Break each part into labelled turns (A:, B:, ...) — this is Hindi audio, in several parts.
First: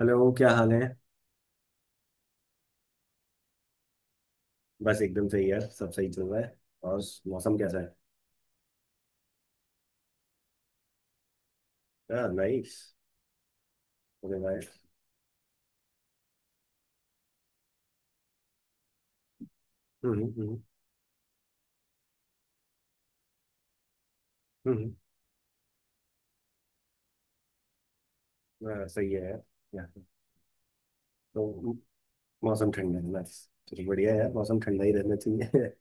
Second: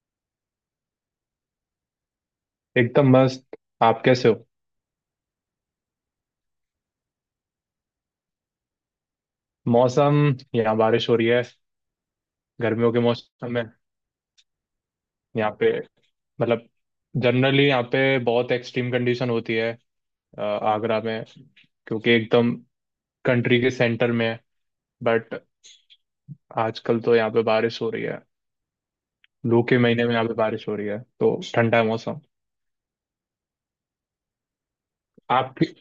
A: हेलो, क्या हाल है।
B: एकदम मस्त। आप कैसे हो?
A: बस एकदम सही है, सब सही चल रहा है। और मौसम कैसा है।
B: मौसम, यहाँ बारिश हो रही है
A: हाँ, नाइस।
B: गर्मियों के मौसम में।
A: ओके भाई।
B: यहाँ पे मतलब जनरली यहाँ पे बहुत एक्सट्रीम कंडीशन होती है
A: हम्म, हम्म,
B: आगरा में, क्योंकि एकदम कंट्री के सेंटर में है।
A: हम्म।
B: बट आजकल तो यहाँ पे बारिश हो रही है।
A: हाँ, सही है यार।
B: लू के
A: यहाँ पे
B: महीने में यहाँ पे बारिश हो रही है तो
A: तो
B: ठंडा है मौसम।
A: मौसम ठंडा है, नाइस। चलो बढ़िया है यार, मौसम ठंडा ही रहना चाहिए।
B: आपकी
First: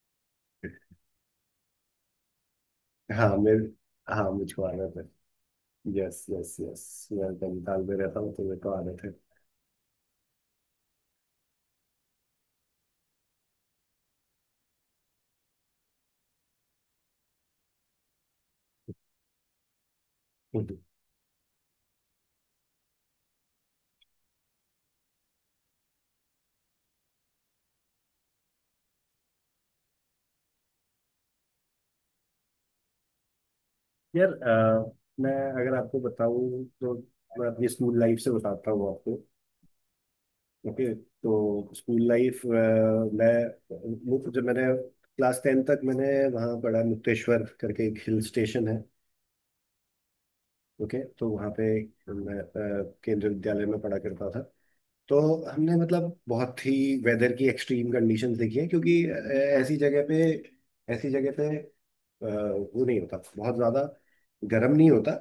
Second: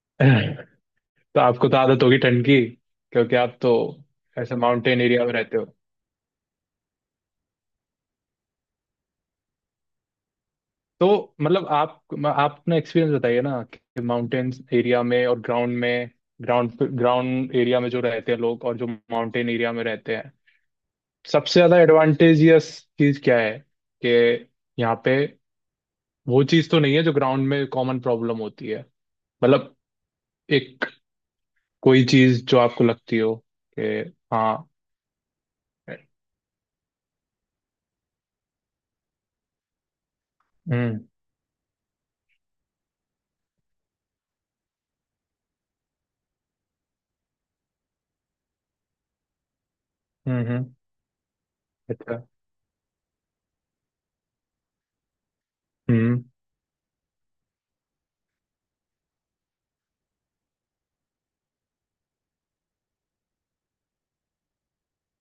B: तो आपको तो आदत होगी ठंड की, क्योंकि
A: हाँ मैं
B: आप तो
A: हाँ,
B: ऐसे
A: मुझको आ रहा
B: माउंटेन
A: था।
B: एरिया में रहते हो।
A: Yes, yes, yes. मैं नैनीताल में रहता हूँ तो मेरे को आ रहे थे।
B: तो मतलब आप अपना एक्सपीरियंस बताइए ना कि माउंटेन्स एरिया में और ग्राउंड में, ग्राउंड ग्राउंड एरिया में जो रहते हैं लोग और जो माउंटेन एरिया में रहते हैं,
A: हम्म।
B: सबसे ज्यादा एडवांटेजियस चीज क्या है कि यहाँ पे वो चीज तो नहीं है जो ग्राउंड में कॉमन प्रॉब्लम होती है। मतलब एक कोई चीज जो आपको लगती हो, कि
A: यार,
B: हाँ।
A: मैं अगर आपको बताऊँ तो मैं अपनी स्कूल लाइफ से बताता हूँ आपको। ओके,
B: हम्म
A: तो स्कूल लाइफ मैं मुझे, जब मैंने क्लास 10 तक मैंने वहाँ पढ़ा, मुक्तेश्वर करके एक हिल स्टेशन है।
B: हम्म।
A: ओके, तो वहाँ पे
B: अच्छा।
A: मैं केंद्रीय विद्यालय में पढ़ा करता था। तो हमने, मतलब,
B: हम्म
A: बहुत ही वेदर की एक्सट्रीम कंडीशंस देखी है, क्योंकि ऐसी जगह पे ऐसी जगह पे अ, वो नहीं होता, बहुत ज़्यादा गर्म नहीं होता।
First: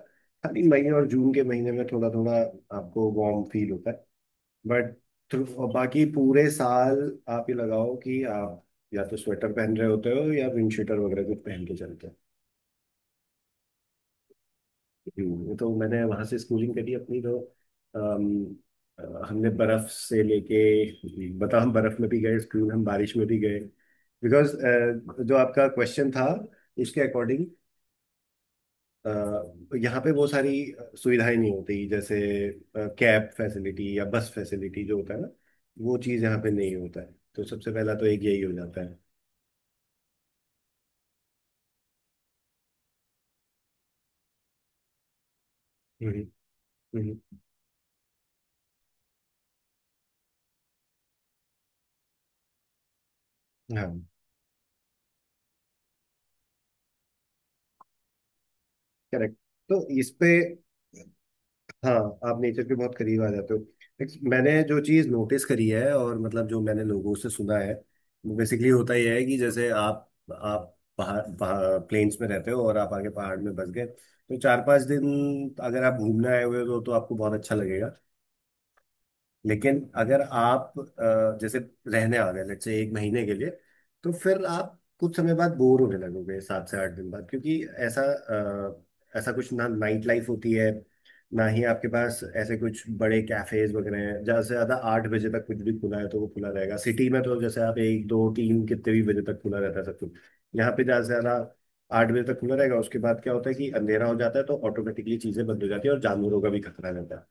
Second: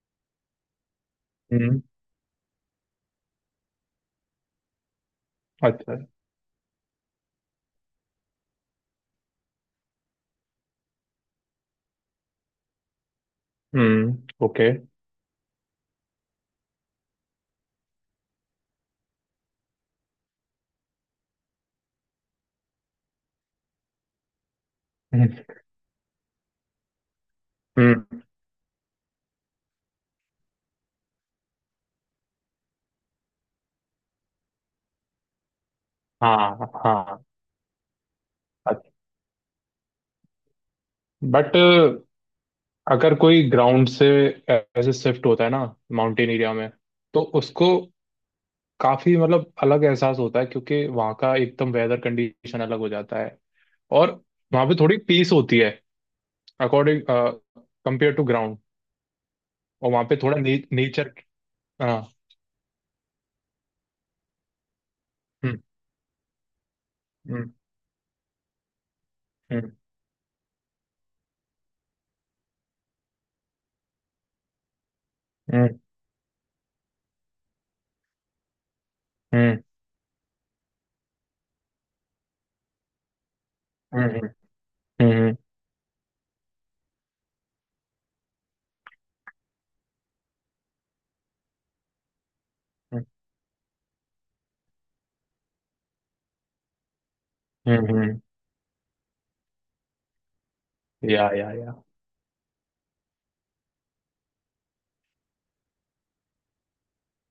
A: खाली मई और जून के महीने
B: हम्म।
A: में थोड़ा थोड़ा आपको वार्म फील होता है, बट
B: अच्छा।
A: बाकी पूरे साल आप ये लगाओ कि आप या तो स्वेटर पहन रहे होते हो, या विंड शीटर वगैरह कुछ पहन के चलते
B: हम्म। ओके।
A: हो। तो मैंने वहां से स्कूलिंग करी अपनी तो अम, हमने बर्फ से लेके, बता, हम बर्फ में भी गए स्कूल, हम बारिश में भी गए, बिकॉज
B: हम्म
A: जो आपका क्वेश्चन था उसके अकॉर्डिंग।
B: हम्म,
A: अ, यहाँ पे वो सारी सुविधाएं नहीं होती, जैसे कैब फैसिलिटी या बस फैसिलिटी जो होता है ना, वो चीज़ यहाँ पे
B: हाँ
A: नहीं होता है।
B: हाँ।
A: तो सबसे पहला तो एक यही हो जाता
B: अच्छा।
A: है।
B: बट अगर कोई ग्राउंड से ऐसे शिफ्ट होता है ना
A: हम्म,
B: माउंटेन एरिया में,
A: हम्म।
B: तो उसको काफी मतलब अलग एहसास होता है क्योंकि वहाँ का एकदम वेदर कंडीशन अलग हो जाता है।
A: हाँ,
B: और वहाँ पे थोड़ी पीस होती है, according, compare to ground.
A: Correct. तो
B: और वहाँ
A: इस
B: पे
A: पे,
B: थोड़ा नेचर।
A: हाँ,
B: हाँ।
A: आप नेचर के बहुत करीब आ जाते हो। Next, मैंने जो चीज़ नोटिस
B: हम्म
A: करी है, और मतलब जो मैंने लोगों से
B: हम्म
A: सुना है, वो बेसिकली होता यह है कि जैसे
B: हम्म
A: आप पहाड़, प्लेन्स में रहते हो और आप आगे पहाड़ में बस गए, तो 4 5 दिन
B: हम्म
A: अगर आप घूमने आए हुए हो तो आपको बहुत अच्छा लगेगा।
B: हम्म
A: लेकिन अगर आप जैसे रहने आ गए, लेट्स से एक महीने के लिए,
B: हम्म
A: तो
B: हम्म
A: फिर आप
B: हम्म
A: कुछ समय
B: हम्म
A: बाद बोर होने लगोगे, 7 से 8 दिन बाद, क्योंकि ऐसा ऐसा कुछ ना नाइट लाइफ होती है, ना ही आपके पास ऐसे कुछ
B: हम्म,
A: बड़े कैफेज वगैरह हैं। ज़्यादा से ज़्यादा 8 बजे तक कुछ भी खुला है तो वो खुला रहेगा। सिटी में तो जैसे आप
B: हम्म,
A: एक,
B: हम्म।
A: दो, तीन कितने भी बजे तक खुला रहता है सब कुछ, यहाँ पे ज़्यादा से
B: या
A: ज़्यादा
B: या या
A: 8 बजे तक खुला रहेगा। उसके बाद क्या होता है कि अंधेरा हो जाता है, तो ऑटोमेटिकली चीज़ें बंद हो जाती है, और जानवरों का भी खतरा रहता है।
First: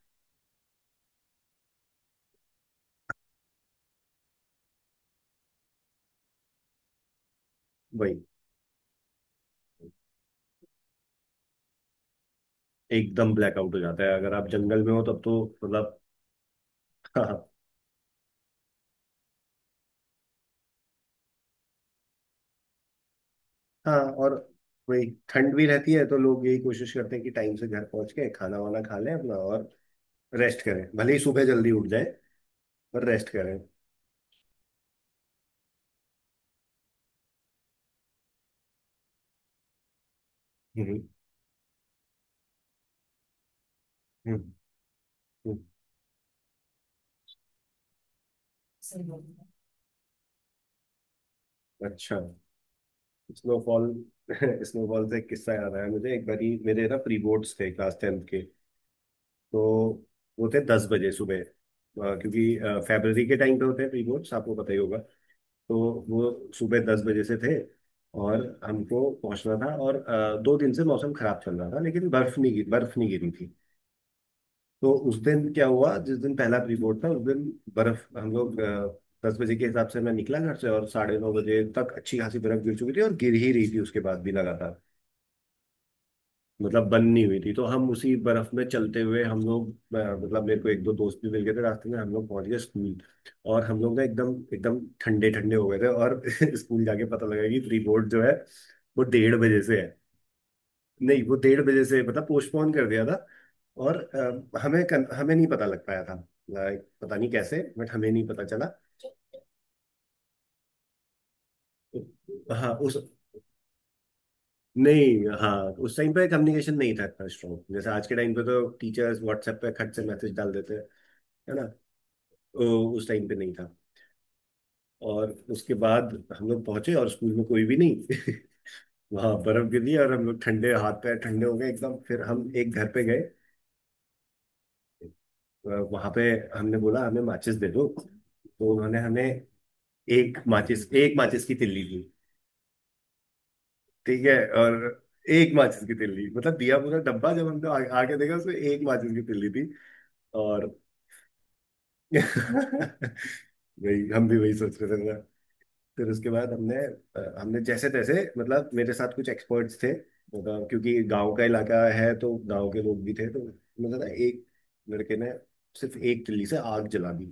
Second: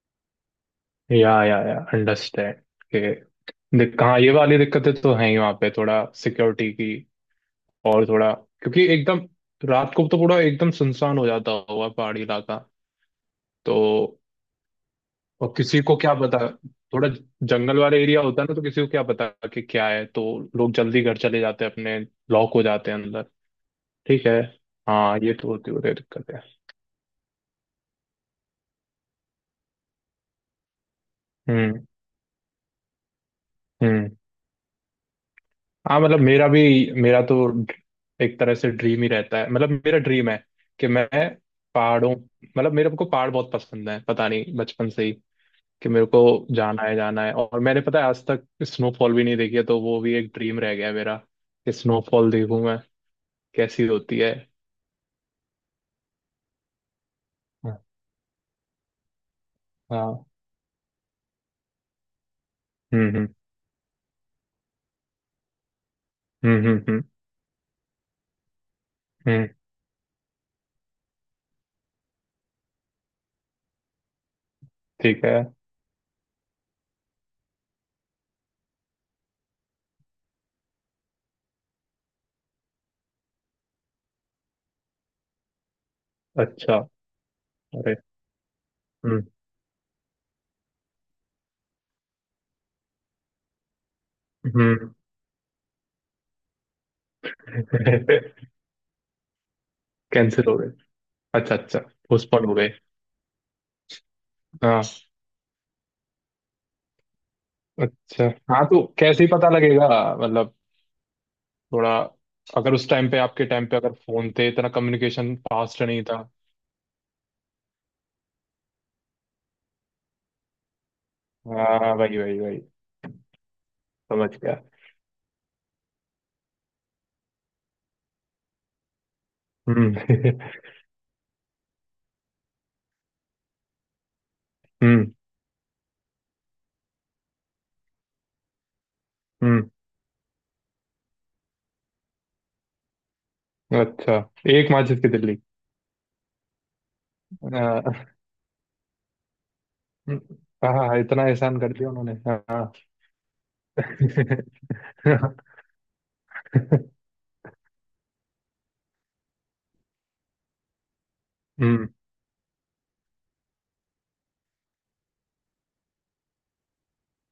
B: या अंडरस्टैंड के। हाँ ये वाली दिक्कतें तो हैं ही वहाँ पे, थोड़ा सिक्योरिटी की और
A: वही,
B: थोड़ा, क्योंकि एकदम रात को तो पूरा एकदम सुनसान हो जाता होगा पहाड़ी इलाका।
A: एकदम ब्लैकआउट
B: तो
A: हो जाता है, अगर आप जंगल में हो तब तो
B: और किसी को
A: मतलब।
B: क्या पता, थोड़ा
A: हाँ।
B: जंगल वाला एरिया होता है ना तो किसी को क्या पता कि क्या है, तो लोग जल्दी घर चले जाते हैं अपने, लॉक हो जाते हैं अंदर।
A: हाँ,
B: ठीक
A: और
B: है।
A: वही
B: हाँ ये तो
A: ठंड भी
B: होती
A: रहती
B: होती
A: है, तो
B: दिक्कत है।
A: लोग यही कोशिश करते हैं कि टाइम से घर पहुंच के खाना वाना खा लें अपना, और रेस्ट करें, भले ही सुबह जल्दी
B: हम्म
A: उठ जाए पर रेस्ट करें।
B: हम्म। हाँ मतलब मेरा भी, मेरा तो एक तरह से ड्रीम ही रहता है, मतलब मेरा ड्रीम है कि
A: हम्म,
B: मैं पहाड़ों, मतलब मेरे को पहाड़ बहुत पसंद है पता
A: हम्म,
B: नहीं बचपन से ही,
A: हम्म।
B: कि मेरे को जाना है जाना है। और मैंने पता है आज तक स्नोफॉल भी नहीं देखी है तो वो भी एक ड्रीम रह गया है मेरा कि
A: अच्छा।
B: स्नोफॉल देखूं मैं,
A: स्नोफॉल,
B: कैसी होती है।
A: स्नोफॉल से एक किस्सा याद आया मुझे। एक बारी मेरे ना प्री बोर्ड्स थे क्लास 10th के, तो
B: हाँ।
A: वो थे 10 बजे सुबह, क्योंकि
B: हम्म
A: फेब्रवरी
B: हम्म
A: के टाइम पे होते हैं प्री बोर्ड्स, आपको पता ही होगा। तो वो
B: हम्म
A: सुबह
B: हम्म
A: दस
B: हम्म
A: बजे से थे, और हमको
B: हम्म,
A: पहुंचना था, और 2 दिन से मौसम खराब चल रहा था, लेकिन बर्फ नहीं गिरी थी। तो उस
B: ठीक है।
A: दिन क्या हुआ, जिस दिन पहला प्री बोर्ड था उस दिन बर्फ, हम लोग 10 बजे के हिसाब से मैं निकला घर से, और 9:30 बजे तक अच्छी खासी बर्फ गिर चुकी थी, और गिर ही रही थी उसके बाद भी लगातार,
B: अच्छा।
A: मतलब बंद नहीं हुई थी। तो हम
B: अरे।
A: उसी बर्फ में चलते हुए,
B: हम्म
A: हम लोग, मतलब मेरे को एक दो दोस्त भी मिल गए थे रास्ते में, हम लोग पहुंच गए स्कूल। और हम लोग ना एकदम एकदम
B: हम्म।
A: ठंडे ठंडे हो गए थे, और स्कूल जाके पता लगा कि प्री बोर्ड जो है, वो 1:30 बजे से है।
B: कैंसिल हो गए?
A: नहीं, वो
B: अच्छा
A: डेढ़
B: अच्छा।
A: बजे से मतलब
B: पोस्टपोन हो गए।
A: पोस्टपोन कर दिया था, और
B: हाँ।
A: हमें नहीं पता लग पाया था। Like, पता नहीं कैसे, बट हमें
B: अच्छा।
A: नहीं पता चला।
B: हाँ तो कैसे ही पता लगेगा, मतलब थोड़ा,
A: हाँ
B: अगर उस
A: उस
B: टाइम पे आपके टाइम पे अगर फोन थे, इतना
A: नहीं,
B: कम्युनिकेशन
A: हाँ,
B: फास्ट
A: उस
B: नहीं
A: टाइम
B: था।
A: पे कम्युनिकेशन नहीं था इतना स्ट्रॉन्ग, जैसे आज के टाइम पे तो टीचर्स व्हाट्सएप पे खट से मैसेज डाल देते हैं, है ना।
B: हाँ वही वही वही,
A: तो उस टाइम पे नहीं था।
B: समझ गया।
A: और उसके बाद हम लोग पहुंचे, और स्कूल में कोई भी नहीं। वहाँ बर्फ
B: हम्म।
A: गिरी, और हम लोग ठंडे, हाथ पैर ठंडे हो गए एकदम। फिर हम एक घर पे गए,
B: हम्म
A: वहां पे हमने बोला हमें माचिस दे दो, तो उन्होंने हमें
B: हम्म।
A: एक माचिस की तिल्ली दी।
B: अच्छा,
A: ठीक है।
B: एक
A: और
B: माचिस की तिल्ली।
A: एक माचिस की तिल्ली, मतलब दिया पूरा डब्बा, जब हमने
B: हाँ
A: आके देखा उसमें एक माचिस की तिल्ली थी। और
B: हाँ, इतना एहसान कर दिया उन्होंने, हाँ।
A: वही हम भी वही सोच रहे थे।
B: हम्म
A: फिर उसके बाद हमने, हमने जैसे तैसे, मतलब मेरे साथ कुछ एक्सपर्ट्स थे, मतलब क्योंकि गांव का इलाका है, तो गांव के लोग भी थे, तो मतलब ना एक लड़के ने सिर्फ एक तिल्ली से आग जला दी।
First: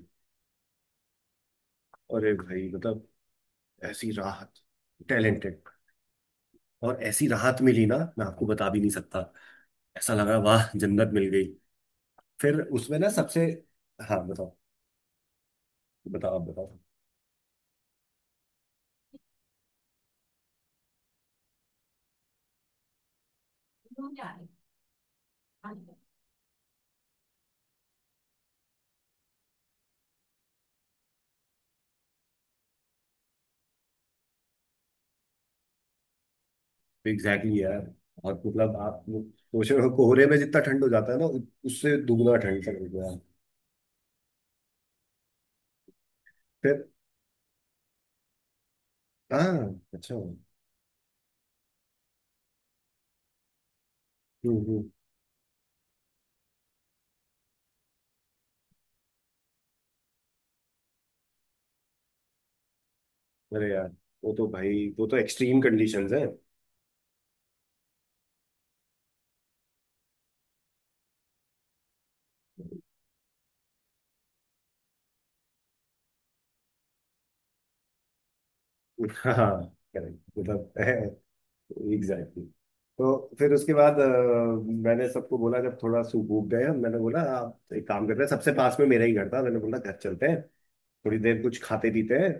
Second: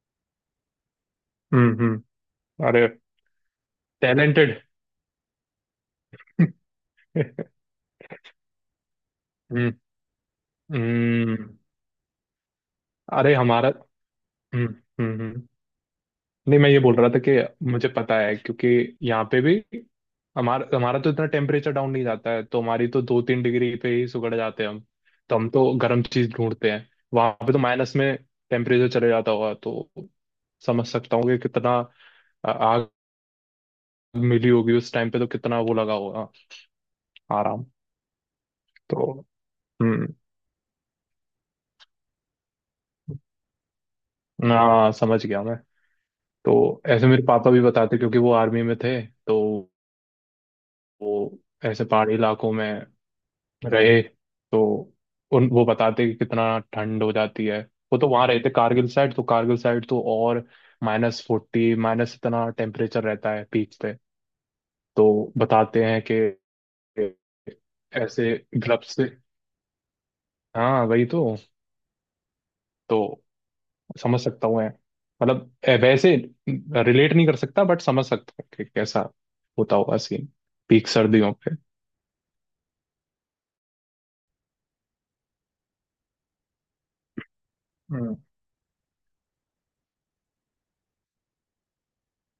B: हम्म।
A: अरे भाई,
B: अरे।
A: मतलब ऐसी
B: टैलेंटेड।
A: राहत। टैलेंटेड। और ऐसी राहत मिली ना, मैं आपको बता भी नहीं सकता।
B: हम्म
A: ऐसा लगा, वाह, जन्नत मिल गई।
B: हम्म।
A: फिर उसमें ना
B: अरे
A: सबसे,
B: हमारा।
A: हाँ बताओ।
B: हम्म हम्म हम्म।
A: बताओ, आप
B: नहीं मैं
A: बताओ।
B: ये बोल रहा था कि मुझे पता है, क्योंकि यहाँ पे भी हमारा हमारा तो इतना टेम्परेचर डाउन नहीं जाता है तो हमारी तो 2-3 डिग्री पे ही सुगड़ जाते हैं हम। तो हम तो गर्म चीज ढूंढते हैं। वहां पे तो माइनस में टेम्परेचर चले जाता होगा, तो समझ सकता हूँ कि कितना आग मिली होगी उस टाइम पे, तो कितना वो लगा होगा
A: एग्जैक्टली, exactly
B: आराम।
A: यार। और मतलब
B: तो
A: आप सोच रहे हो
B: हम्म।
A: कोहरे में जितना ठंड हो जाता है ना, उससे दुगना ठंड चल गया।
B: हाँ समझ गया मैं। तो ऐसे मेरे पापा भी बताते, क्योंकि वो आर्मी में थे। तो
A: हाँ, अच्छा। हम्म,
B: वो ऐसे पहाड़ी इलाकों में रहे, तो
A: हम्म।
B: उन वो बताते कि कितना ठंड हो जाती है। वो तो वहां रहते कारगिल साइड, तो कारगिल साइड तो और -40 माइनस इतना टेम्परेचर रहता है
A: अरे
B: पीक
A: यार,
B: पे।
A: वो तो भाई वो तो
B: तो
A: एक्सट्रीम
B: बताते हैं
A: कंडीशंस
B: कि
A: हैं।
B: ऐसे ग्लव्स से, हाँ वही तो समझ सकता हूँ मैं, मतलब वैसे रिलेट नहीं कर सकता बट समझ सकता हूँ कि कैसा
A: हाँ,
B: होता होगा सीन
A: करेक्ट,
B: पीक
A: मतलब
B: सर्दियों पे।
A: एग्जैक्टली। तो फिर उसके बाद मैंने सबको बोला, जब थोड़ा सूप भूख गए हम, मैंने बोला आप एक काम
B: हम्म
A: करते हैं, सबसे पास में मेरा ही घर था, मैंने बोला घर चलते हैं, थोड़ी देर कुछ खाते पीते हैं।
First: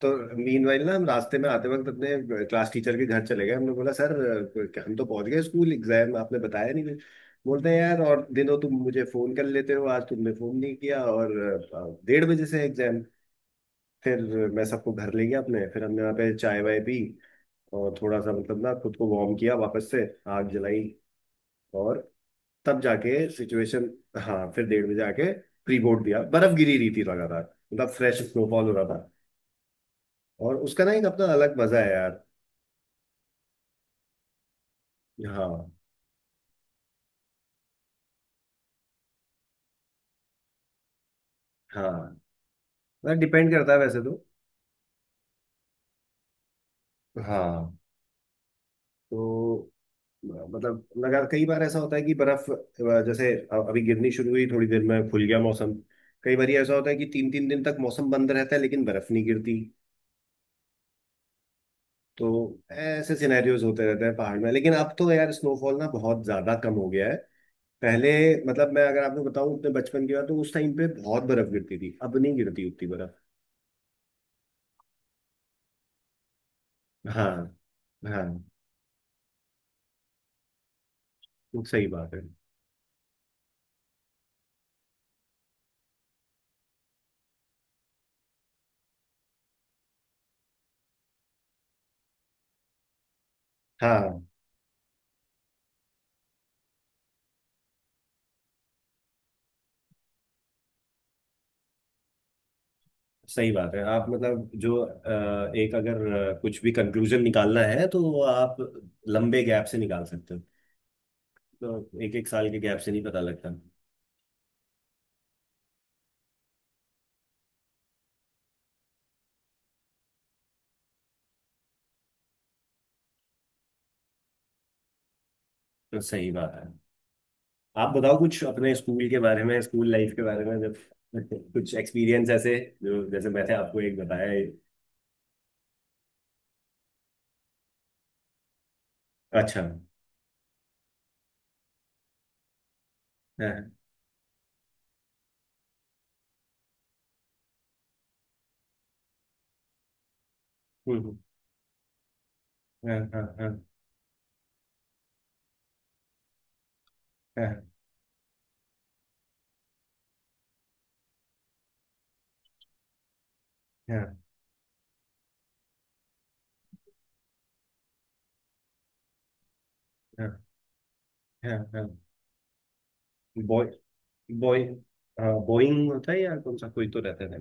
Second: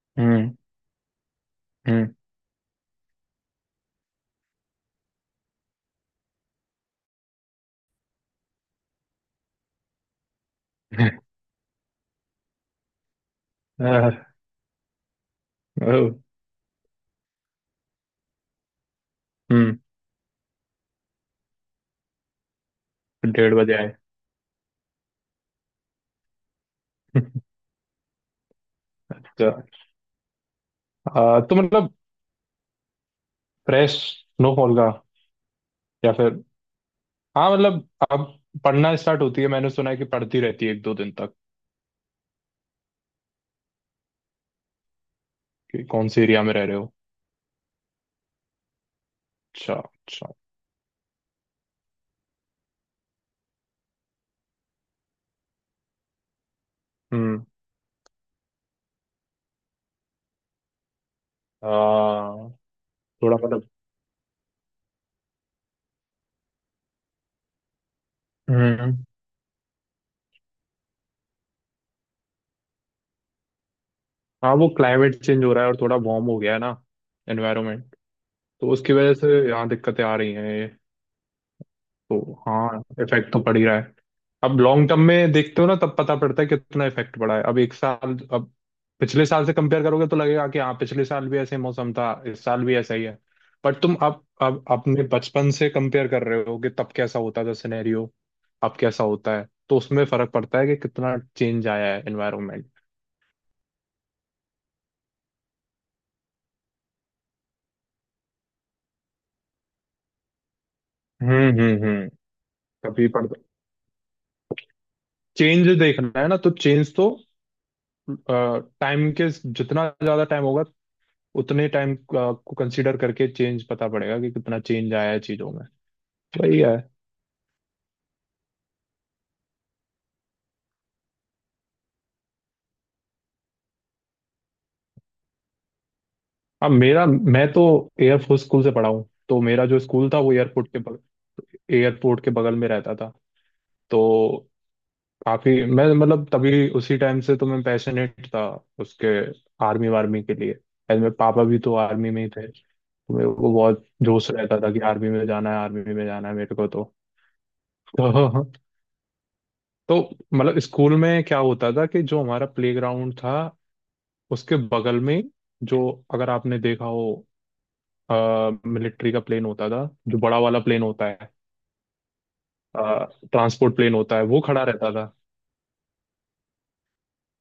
A: तो
B: हम्म
A: मीनवाइल ना हम रास्ते में आते वक्त
B: हम्म।
A: अपने क्लास टीचर के घर चले गए, हमने बोला सर हम तो पहुंच गए स्कूल, एग्जाम आपने बताया नहीं कुछ। बोलते हैं यार, और दिनों तुम मुझे फोन कर लेते हो, आज तुमने फोन नहीं किया, और 1:30 बजे से एग्जाम।
B: आह,
A: फिर मैं सबको घर ले गया अपने, फिर हमने
B: ओह,
A: वहाँ पे चाय वाय पी, और थोड़ा सा मतलब ना खुद को वार्म किया
B: हम्म।
A: वापस से, आग जलाई, और तब जाके
B: 1:30 बजे
A: सिचुएशन।
B: आए?
A: हाँ, फिर 1:30 बजे आके प्री बोर्ड दिया, बर्फ गिरी रही थी लगातार, मतलब फ्रेश स्नोफॉल हो रहा था,
B: अच्छा।
A: और उसका ना एक अपना
B: तो
A: अलग मजा है
B: मतलब
A: यार।
B: फ्रेश स्नोफॉल का,
A: हाँ।
B: या फिर हाँ मतलब अब पढ़ना स्टार्ट होती है, मैंने सुना है कि पढ़ती रहती है एक दो दिन तक,
A: हाँ, मतलब डिपेंड करता है वैसे तो।
B: कि कौन से एरिया में रह रहे हो।
A: हाँ। तो,
B: अच्छा अच्छा।
A: मतलब, लगा कई बार ऐसा होता है कि बर्फ जैसे अभी गिरनी शुरू हुई, थोड़ी देर में खुल गया मौसम। कई बार ऐसा होता है कि तीन
B: हम्म।
A: तीन दिन तक मौसम बंद रहता है, लेकिन बर्फ नहीं गिरती। तो
B: आ,
A: ऐसे
B: थोड़ा
A: सिनेरियोज
B: मतलब।
A: होते रहते हैं पहाड़ में, लेकिन अब तो यार स्नोफॉल ना बहुत ज्यादा कम हो गया है। पहले, मतलब, मैं
B: हम्म।
A: अगर आपको बताऊं अपने बचपन की बात, तो उस टाइम पे बहुत बर्फ गिरती थी, अब नहीं गिरती उतनी बर्फ।
B: हाँ वो क्लाइमेट चेंज हो रहा है और थोड़ा वार्म हो गया है ना
A: हाँ।
B: एनवायरनमेंट,
A: हाँ,
B: तो उसकी वजह से यहाँ दिक्कतें आ रही हैं।
A: सही बात
B: तो
A: है।
B: हाँ इफेक्ट तो पड़ ही रहा है। अब लॉन्ग टर्म में देखते हो ना तब पता पड़ता है कितना इफेक्ट पड़ा है। अब एक साल, अब पिछले साल से कंपेयर करोगे तो लगेगा कि हाँ पिछले साल भी ऐसे मौसम था इस साल भी ऐसा ही है, बट तुम अब
A: हाँ,
B: अब अपने बचपन से कंपेयर कर रहे हो कि तब कैसा होता था सिनेरियो, अब कैसा होता है, तो उसमें फर्क पड़ता है कि कितना चेंज आया है एनवायरमेंट।
A: सही बात है। आप मतलब जो, एक, अगर कुछ भी कंक्लूजन निकालना है, तो वो आप लंबे गैप से निकाल सकते हो, तो
B: हम्म।
A: एक एक साल के गैप से नहीं
B: तभी
A: पता
B: पड़ता,
A: लगता।
B: चेंज देखना है ना तो चेंज तो टाइम के, जितना ज्यादा टाइम होगा उतने टाइम को कंसीडर करके चेंज पता पड़ेगा कि कितना चेंज आया है चीजों में।
A: तो सही बात
B: वही
A: है।
B: है।
A: आप बताओ कुछ अपने स्कूल के बारे में, स्कूल लाइफ के बारे में, जब कुछ एक्सपीरियंस ऐसे, जो जैसे मैंने आपको एक बताया है।
B: अब मेरा, मैं तो एयरफोर्स स्कूल से पढ़ा हूँ तो
A: अच्छा।
B: मेरा जो स्कूल था वो एयरपोर्ट के बगल, एयरपोर्ट के बगल में रहता था।
A: हाँ।
B: तो काफी मैं मतलब तभी उसी टाइम से तो मैं पैशनेट था उसके, आर्मी वार्मी के लिए। एंड मेरे
A: हम्म,
B: पापा भी तो आर्मी में ही थे तो
A: हाँ,
B: मेरे
A: हाँ,
B: को
A: हाँ।
B: बहुत जोश रहता था कि आर्मी में जाना है आर्मी में जाना है मेरे को तो।
A: हाँ,
B: तो, तो मतलब स्कूल में क्या होता था कि जो हमारा प्लेग्राउंड था उसके बगल में जो, अगर आपने देखा हो, मिलिट्री का प्लेन होता था, जो बड़ा
A: हाँ,
B: वाला प्लेन होता है,
A: हाँ, हाँ। हाँ। बॉय,
B: ट्रांसपोर्ट प्लेन होता है वो
A: बॉय।
B: खड़ा रहता था।
A: हाँ, बोइंग होता है या कौन सा, कोई तो रहता है।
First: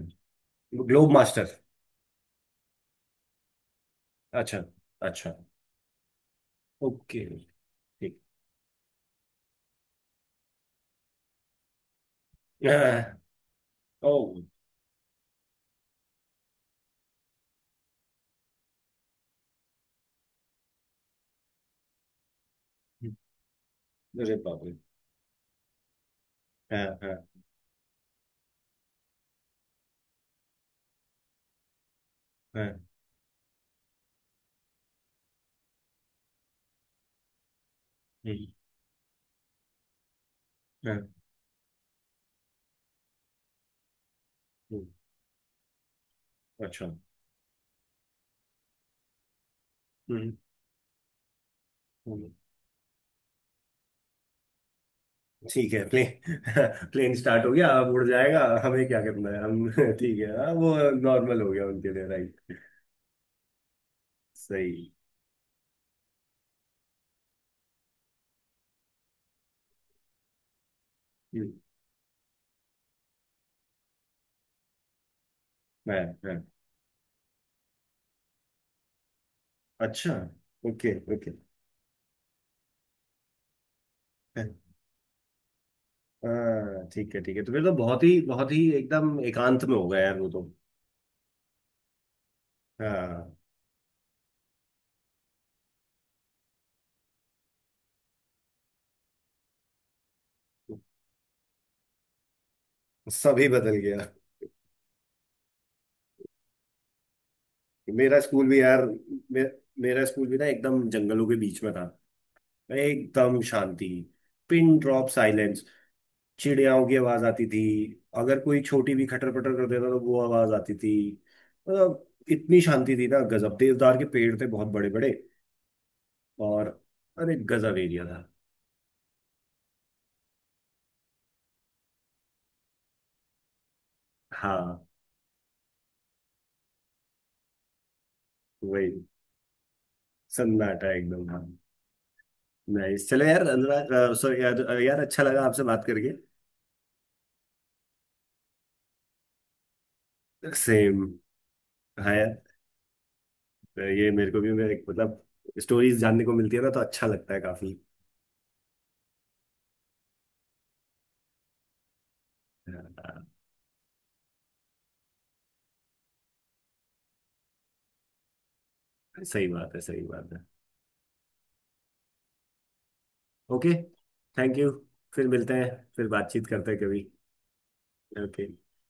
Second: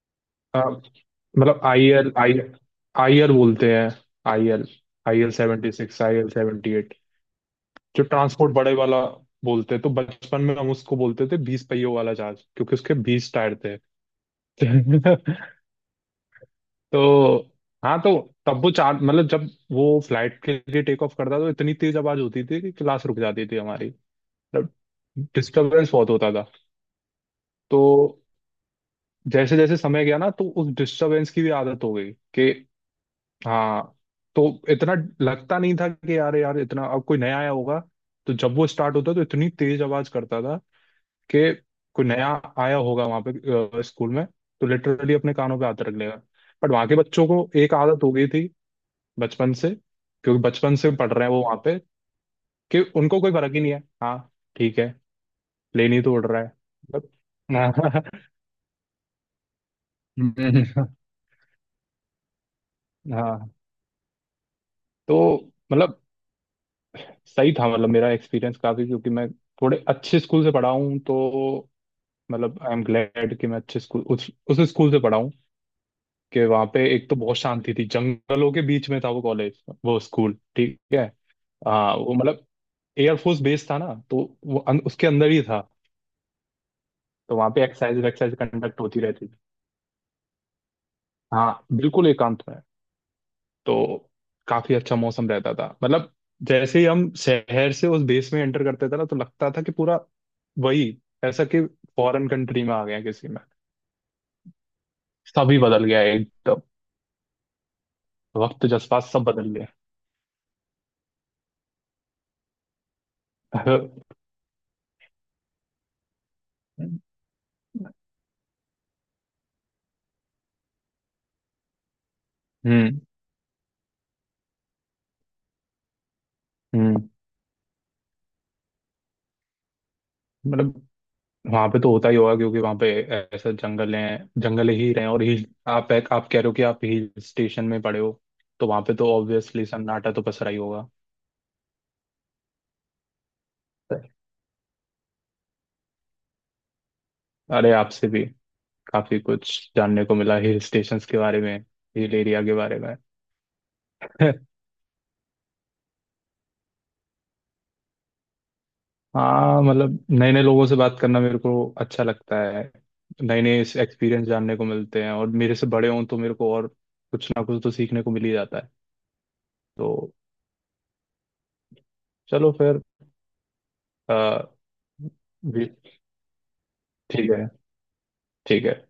B: अ,
A: ग्लोब मास्टर।
B: मतलब आई एल बोलते हैं, आई
A: अच्छा।
B: एल, आई
A: अच्छा,
B: एल 76, आई एल 78,
A: ओके,
B: जो
A: ठीक।
B: ट्रांसपोर्ट बड़े वाला बोलते हैं। तो बचपन में हम उसको बोलते थे 20 पहियों वाला जहाज, क्योंकि उसके
A: हाँ,
B: 20 टायर थे।
A: ओ।
B: तो हाँ, तो तब वो चार मतलब जब वो फ्लाइट के लिए टेक ऑफ करता तो इतनी तेज आवाज होती थी कि क्लास रुक जाती थी हमारी।
A: अरे बाप
B: मतलब
A: रे।
B: डिस्टरबेंस बहुत होता था।
A: हाँ, हाँ,
B: तो जैसे जैसे समय गया ना तो उस डिस्टरबेंस की भी आदत हो गई, कि
A: हाँ।
B: हाँ, तो इतना लगता नहीं था कि यार यार इतना, अब कोई नया आया होगा तो
A: हम्म,
B: जब वो स्टार्ट होता तो इतनी तेज आवाज करता था
A: हाँ,
B: कि कोई नया आया होगा वहां पे स्कूल में, तो
A: हम्म,
B: लिटरली अपने कानों पे हाथ रख लेगा। बट
A: अच्छा,
B: वहां के बच्चों को एक आदत हो गई थी बचपन से,
A: हम्म,
B: क्योंकि बचपन से पढ़ रहे हैं वो वहां पे,
A: हम्म,
B: कि उनको कोई फर्क ही नहीं है। हाँ ठीक है,
A: ठीक है।
B: प्लेन ही तो उड़
A: प्लेन,
B: रहा है
A: प्लेन स्टार्ट हो गया, अब उड़
B: मतलब।
A: जाएगा, हमें क्या करना है हम। ठीक है, हाँ, वो नॉर्मल हो गया उनके लिए, राइट।
B: हाँ हाँ,
A: सही।
B: तो मतलब सही था, मतलब मेरा एक्सपीरियंस काफी, क्योंकि मैं थोड़े अच्छे स्कूल से पढ़ा हूँ।
A: हम्म,
B: तो मतलब आई एम ग्लैड कि मैं अच्छे स्कूल उस स्कूल से पढ़ा हूँ,
A: हाँ, हाँ।
B: कि वहाँ पे एक तो बहुत शांति थी, जंगलों के बीच में था वो कॉलेज वो
A: अच्छा,
B: स्कूल। ठीक
A: ओके,
B: है,
A: ओके।
B: हाँ वो मतलब एयरफोर्स बेस था ना तो वो उसके अंदर ही था।
A: हाँ, ठीक है, ठीक
B: तो
A: है।
B: वहाँ
A: तो फिर
B: पे
A: तो बहुत
B: एक्सरसाइज
A: ही,
B: एक्सरसाइज
A: बहुत ही
B: कंडक्ट होती
A: एकदम
B: रहती।
A: एकांत में हो गया यार, वो तो।
B: हाँ बिल्कुल एकांत में।
A: हाँ,
B: तो काफी अच्छा मौसम रहता था मतलब। जैसे ही हम शहर से उस देश में एंटर करते थे ना तो लगता था कि पूरा वही ऐसा कि फॉरेन कंट्री में आ गए हैं किसी में,
A: सभी बदल गया।
B: सभी बदल गया है एकदम,
A: मेरा स्कूल भी
B: वक्त
A: यार,
B: जज्बात सब
A: मे,
B: बदल गए।
A: मेरा स्कूल भी ना एकदम जंगलों के बीच में था, एकदम शांति, पिन ड्रॉप साइलेंस। चिड़ियाओं की आवाज आती थी, अगर कोई छोटी भी खटर पटर कर देता तो वो आवाज आती थी, मतलब इतनी शांति
B: हम्म
A: थी ना, गजब। देवदार के पेड़ थे बहुत बड़े बड़े। और,
B: हम्म।
A: अरे, गजब एरिया था।
B: मतलब वहां पे तो होता ही होगा, क्योंकि वहां पे ऐसा जंगल है, जंगल
A: हाँ,
B: ही रहे हैं, और हिल, आप कह रहे हो कि आप हिल स्टेशन में पड़े हो, तो वहां पे
A: वही
B: तो ऑब्वियसली सन्नाटा तो पसरा ही होगा।
A: सन्नाटा, एकदम हाँ। नाइस, चलो यार। सॉरी यार, यार, अच्छा लगा आपसे बात करके।
B: अरे, आपसे भी काफी कुछ जानने को मिला हिल
A: सेम।
B: स्टेशंस के बारे में, हिल
A: हाँ
B: एरिया
A: यार,
B: के बारे में।
A: तो ये मेरे को भी, मेरे, मतलब, स्टोरीज जानने को मिलती है ना, तो अच्छा लगता है काफी।
B: हाँ मतलब नए नए लोगों से बात करना मेरे को अच्छा लगता है,
A: हाँ,
B: नए नए एक्सपीरियंस जानने को मिलते हैं और मेरे से बड़े हों तो मेरे को और कुछ ना कुछ तो सीखने को मिल ही जाता है।
A: सही बात है,
B: तो
A: सही बात है।
B: चलो फिर
A: ओके,
B: अ,
A: थैंक यू, फिर मिलते हैं,
B: भी-
A: फिर बातचीत करते हैं कभी।
B: ठीक है
A: ओके।
B: ठीक है।